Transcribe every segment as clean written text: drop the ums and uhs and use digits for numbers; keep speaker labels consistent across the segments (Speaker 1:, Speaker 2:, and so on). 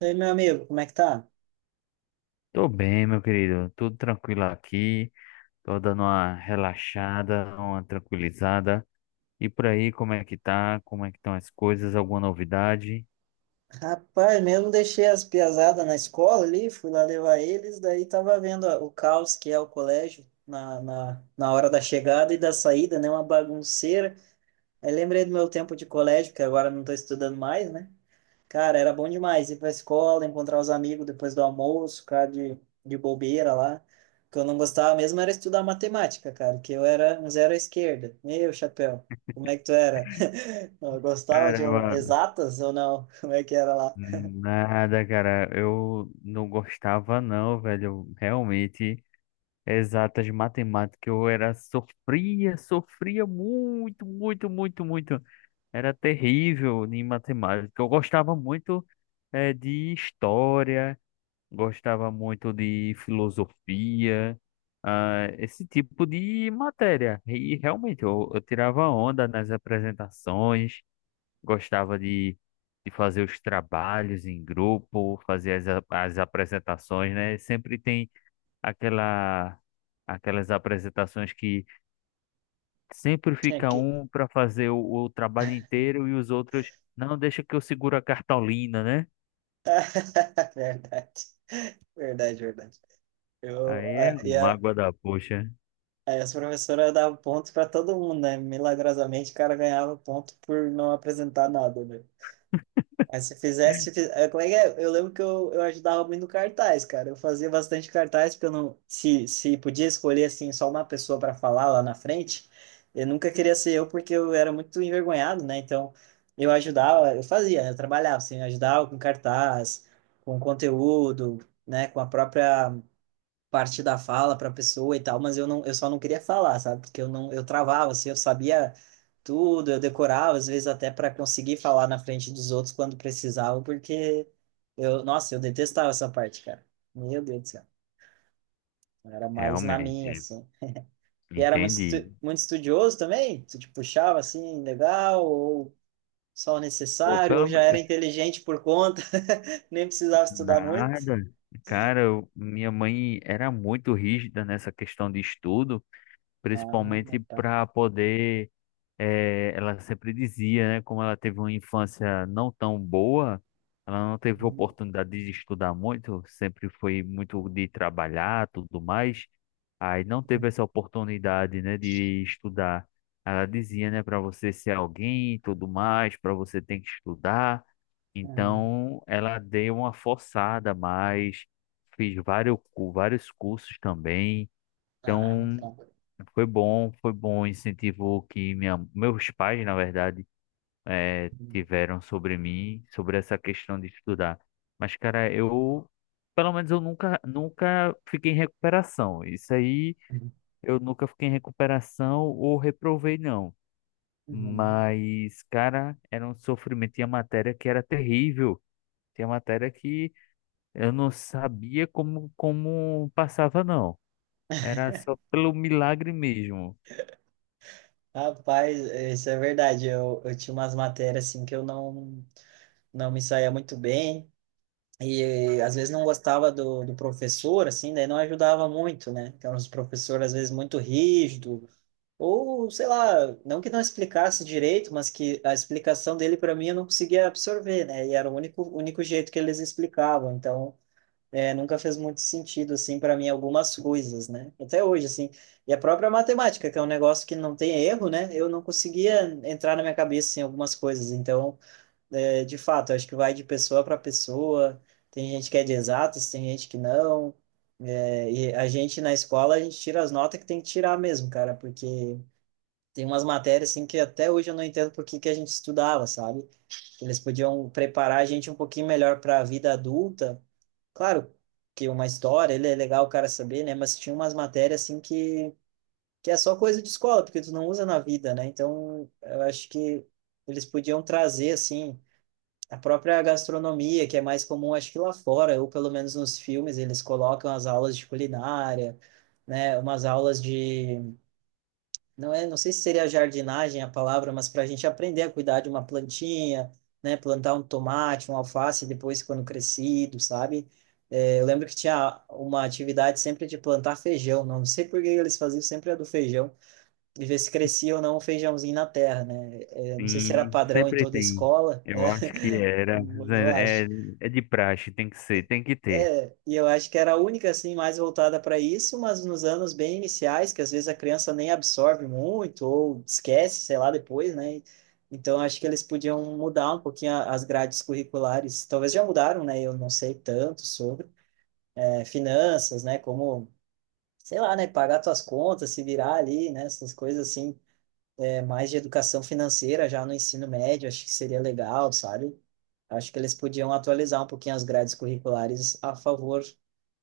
Speaker 1: E aí, meu amigo, como é que tá?
Speaker 2: Tô bem, meu querido. Tudo tranquilo aqui. Tô dando uma relaxada, uma tranquilizada. E por aí, como é que tá? Como é que estão as coisas? Alguma novidade?
Speaker 1: Rapaz, mesmo deixei as piazadas na escola ali, fui lá levar eles, daí tava vendo ó, o caos que é o colégio na hora da chegada e da saída, né? Uma bagunceira. Aí lembrei do meu tempo de colégio, que agora não tô estudando mais, né? Cara, era bom demais ir pra escola, encontrar os amigos depois do almoço, ficar de bobeira lá. O que eu não gostava mesmo era estudar matemática, cara, que eu era um zero à esquerda. Meu chapéu, como é que tu era? Eu gostava de
Speaker 2: Caramba,
Speaker 1: exatas ou não? Como é que era lá?
Speaker 2: nada, cara. Eu não gostava, não, velho. Realmente, exatas matemática, sofria, sofria muito, muito, muito, muito. Era terrível em matemática. Eu gostava muito, de história. Gostava muito de filosofia, ah, esse tipo de matéria. E realmente eu tirava onda nas apresentações, gostava de fazer os trabalhos em grupo, fazer as apresentações, né? Sempre tem aquela, aquelas apresentações que sempre
Speaker 1: Tinha
Speaker 2: fica
Speaker 1: que.
Speaker 2: um para fazer o trabalho inteiro e os outros, não, deixa que eu seguro a cartolina, né?
Speaker 1: Verdade, verdade, verdade. Eu,
Speaker 2: Aí é
Speaker 1: a,
Speaker 2: uma
Speaker 1: e a,
Speaker 2: mágoa da poxa,
Speaker 1: aí as professoras davam pontos para todo mundo, né? Milagrosamente o cara ganhava ponto por não apresentar nada, né? Aí se fizesse, se fiz- eh, como é que é? Eu lembro que eu ajudava muito no cartaz, cara. Eu fazia bastante cartaz, porque eu não, se podia escolher assim só uma pessoa para falar lá na frente, eu nunca queria ser eu porque eu era muito envergonhado, né? Então eu ajudava, eu fazia, né? Eu trabalhava assim, eu ajudava com cartaz, com conteúdo, né? Com a própria parte da fala para a pessoa e tal, mas eu não, eu só não queria falar, sabe? Porque eu não, eu travava, assim, eu sabia tudo, eu decorava, às vezes até para conseguir falar na frente dos outros quando precisava, porque eu, nossa, eu detestava essa parte, cara. Meu Deus do céu. Eu era mais na minha,
Speaker 2: realmente.
Speaker 1: assim. E era muito,
Speaker 2: Entendi.
Speaker 1: muito estudioso também? Tu te puxava assim, legal, ou só o
Speaker 2: Pô,
Speaker 1: necessário, ou
Speaker 2: pelo
Speaker 1: já era
Speaker 2: me-
Speaker 1: inteligente por conta, nem precisava estudar muito?
Speaker 2: Nada. Cara, minha mãe era muito rígida nessa questão de estudo, principalmente
Speaker 1: Ah, tá.
Speaker 2: para poder. Eh, ela sempre dizia, né? Como ela teve uma infância não tão boa, ela não teve
Speaker 1: Uhum,
Speaker 2: oportunidade de estudar muito, sempre foi muito de trabalhar, tudo mais. Aí não
Speaker 1: uhum,
Speaker 2: teve essa oportunidade, né, de estudar. Ela dizia, né, para você ser alguém, e tudo mais, para você tem que estudar.
Speaker 1: uhum.
Speaker 2: Então, ela deu uma forçada, a mais fiz vários cursos também.
Speaker 1: Ah,
Speaker 2: Então,
Speaker 1: tá.
Speaker 2: foi bom o incentivo que meus pais, na verdade,
Speaker 1: Uhum.
Speaker 2: tiveram sobre mim, sobre essa questão de estudar. Mas, cara, eu, pelo menos eu nunca, nunca fiquei em recuperação. Isso aí, eu nunca fiquei em recuperação ou reprovei, não.
Speaker 1: Uhum.
Speaker 2: Mas, cara, era um sofrimento. Tinha matéria que era terrível. Tinha matéria que eu não sabia como passava, não. Era só pelo milagre mesmo.
Speaker 1: Rapaz, isso é verdade. Eu tinha umas matérias assim que eu não, não me saía muito bem. E às vezes não gostava do, do professor, assim, daí não ajudava muito, né? Então, os professores às vezes muito rígido, ou sei lá, não que não explicasse direito, mas que a explicação dele para mim eu não conseguia absorver, né? E era o único jeito que eles explicavam. Então, é, nunca fez muito sentido, assim, para mim, algumas coisas, né? Até hoje, assim. E a própria matemática, que é um negócio que não tem erro, né? Eu não conseguia entrar na minha cabeça, em algumas coisas. Então, é, de fato, acho que vai de pessoa para pessoa. Tem gente que é de exatas, tem gente que não. É, e a gente, na escola, a gente tira as notas que tem que tirar mesmo, cara, porque tem umas matérias, assim, que até hoje eu não entendo por que que a gente estudava, sabe? Eles podiam preparar a gente um pouquinho melhor para a vida adulta. Claro que uma história, ele é legal o cara saber, né? Mas tinha umas matérias assim que é só coisa de escola, porque tu não usa na vida, né? Então, eu acho que eles podiam trazer assim a própria gastronomia, que é mais comum acho que lá fora, ou pelo menos nos filmes, eles colocam as aulas de culinária, né? Umas aulas de não é, não sei se seria jardinagem a palavra, mas para a gente aprender a cuidar de uma plantinha, né, plantar um tomate, um alface depois quando crescido, sabe? É, eu lembro que tinha uma atividade sempre de plantar feijão, não sei por que eles faziam sempre a do feijão, e ver se crescia ou não o feijãozinho na terra, né? É, não sei se era
Speaker 2: Sim,
Speaker 1: padrão em
Speaker 2: sempre
Speaker 1: toda a
Speaker 2: tem.
Speaker 1: escola, né?
Speaker 2: Eu acho que era.
Speaker 1: Eu
Speaker 2: É,
Speaker 1: acho.
Speaker 2: é É de praxe, tem que ser, tem que ter.
Speaker 1: É, e eu acho que era a única assim mais voltada para isso, mas nos anos bem iniciais, que às vezes a criança nem absorve muito ou esquece, sei lá, depois, né? Então acho que eles podiam mudar um pouquinho as grades curriculares. Talvez já mudaram, né? Eu não sei tanto sobre é, finanças, né? Como, sei lá, né? Pagar tuas contas, se virar ali, né? Essas coisas assim é, mais de educação financeira já no ensino médio, acho que seria legal, sabe? Acho que eles podiam atualizar um pouquinho as grades curriculares a favor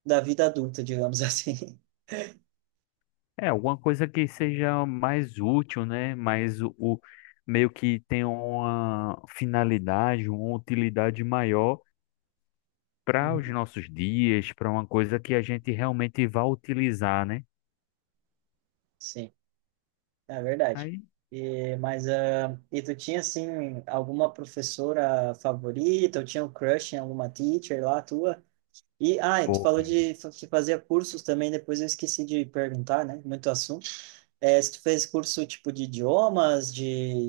Speaker 1: da vida adulta, digamos assim.
Speaker 2: É, alguma coisa que seja mais útil, né? Mais meio que tenha uma finalidade, uma utilidade maior para
Speaker 1: Uhum.
Speaker 2: os nossos dias, para uma coisa que a gente realmente vá utilizar, né?
Speaker 1: Sim, é verdade.
Speaker 2: Aí,
Speaker 1: E, mas, ah, e tu tinha, assim, alguma professora favorita? Ou tinha um crush em alguma teacher lá tua? E, ah, e tu
Speaker 2: pô,
Speaker 1: falou de que fazia cursos também, depois eu esqueci de perguntar, né? Muito assunto. É, se tu fez curso tipo de idiomas, de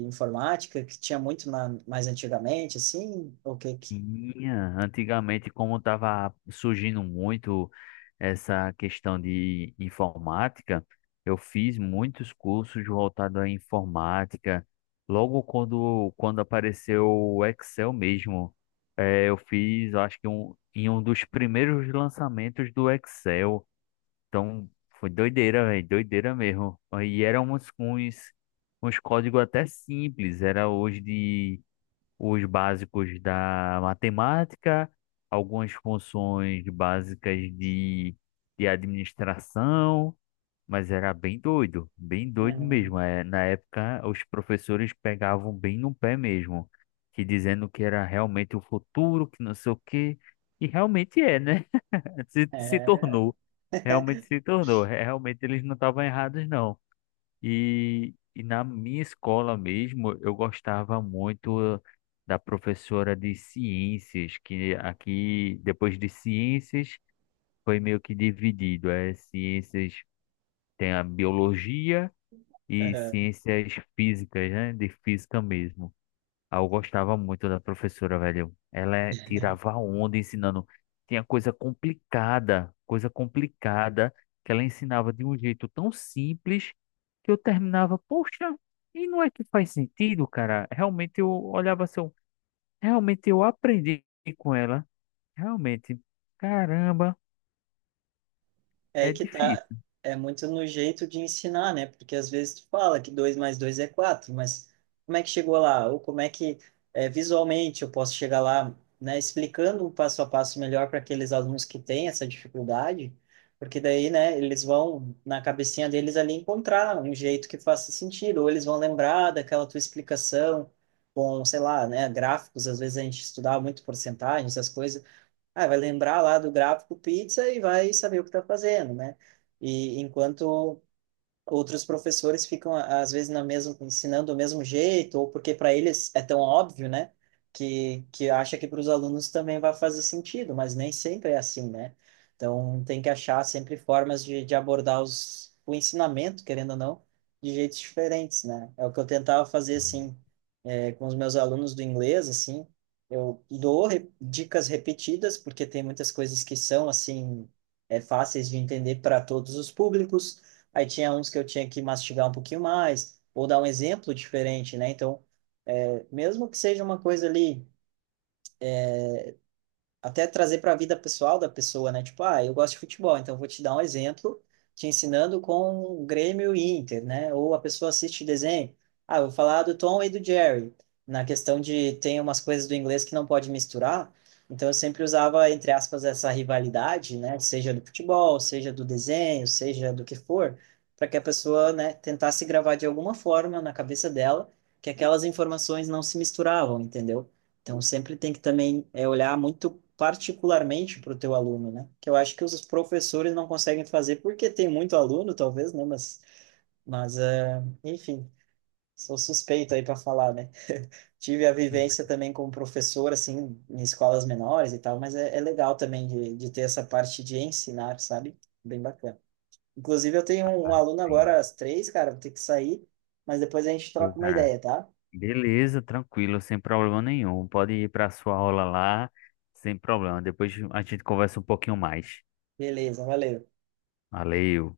Speaker 1: informática, que tinha muito na, mais antigamente, assim, o que que...
Speaker 2: tinha, antigamente, como estava surgindo muito essa questão de informática, eu fiz muitos cursos voltados à informática. Logo quando apareceu o Excel mesmo, eu fiz, eu acho que um, em um dos primeiros lançamentos do Excel. Então, foi doideira, velho, doideira mesmo. E eram uns códigos até simples, era hoje de os básicos da matemática, algumas funções básicas de administração, mas era bem doido
Speaker 1: Uhum.
Speaker 2: mesmo. É, na época, os professores pegavam bem no pé mesmo, que dizendo que era realmente o futuro, que não sei o quê, e realmente é, né? Se
Speaker 1: É.
Speaker 2: tornou, realmente se tornou. Realmente eles não estavam errados, não. E na minha escola mesmo, eu gostava muito da professora de ciências, que aqui, depois de ciências, foi meio que dividido. É, ciências tem a biologia e
Speaker 1: Aham.
Speaker 2: ciências físicas, né? De física mesmo. Ah, eu gostava muito da professora, velho. Tirava onda ensinando. Tinha coisa complicada que ela ensinava de um jeito tão simples que eu terminava, poxa, e não é que faz sentido, cara? Realmente eu olhava assim, realmente eu aprendi com ela. Realmente, caramba,
Speaker 1: É aí
Speaker 2: é
Speaker 1: que tá,
Speaker 2: difícil.
Speaker 1: é muito no jeito de ensinar, né? Porque às vezes tu fala que 2 mais 2 é 4 mas como é que chegou lá? Ou como é que é, visualmente eu posso chegar lá, né? Explicando o passo a passo melhor para aqueles alunos que têm essa dificuldade, porque daí, né, eles vão, na cabecinha deles ali, encontrar um jeito que faça sentido, ou eles vão lembrar daquela tua explicação com, sei lá, né, gráficos, às vezes a gente estudava muito porcentagens, essas coisas, ah, vai lembrar lá do gráfico pizza e vai saber o que está fazendo, né? E enquanto outros professores ficam às vezes na mesma ensinando do mesmo jeito ou porque para eles é tão óbvio, né? Que acha que para os alunos também vai fazer sentido, mas nem sempre é assim, né? Então tem que achar sempre formas de abordar os, o ensinamento, querendo ou não, de jeitos diferentes, né? É o que eu tentava fazer assim é, com os meus alunos do inglês, assim. Eu dou dicas repetidas porque tem muitas coisas que são assim é, fáceis de entender para todos os públicos. Aí tinha uns que eu tinha que mastigar um pouquinho mais, ou dar um exemplo diferente, né? Então, é, mesmo que seja uma coisa ali até trazer para a vida pessoal da pessoa, né? Tipo, ah, eu gosto de futebol, então vou te dar um exemplo, te ensinando com o Grêmio e Inter, né? Ou a pessoa assiste desenho, ah, eu vou falar do Tom e do Jerry, na questão de tem umas coisas do inglês que não pode misturar, então eu sempre usava, entre aspas, essa rivalidade, né? Seja do futebol, seja do desenho, seja do que for, para que a pessoa, né, tentasse gravar de alguma forma na cabeça dela que aquelas informações não se misturavam, entendeu? Então, sempre tem que também é, olhar muito particularmente para o teu aluno, né? Que eu acho que os professores não conseguem fazer, porque tem muito aluno, talvez, né? Mas é, enfim, sou suspeito aí para falar, né? Tive a
Speaker 2: Uhum.
Speaker 1: vivência também como professor, assim, em escolas menores e tal, mas é, é legal também de ter essa parte de ensinar, sabe? Bem bacana. Inclusive, eu tenho um, um aluno
Speaker 2: Sim,
Speaker 1: agora às 3, cara, vou ter que sair, mas depois a gente
Speaker 2: pô,
Speaker 1: troca uma
Speaker 2: cara.
Speaker 1: ideia, tá?
Speaker 2: Beleza, tranquilo, sem problema nenhum. Pode ir para sua aula lá, sem problema. Depois a gente conversa um pouquinho mais.
Speaker 1: Beleza, valeu.
Speaker 2: Valeu.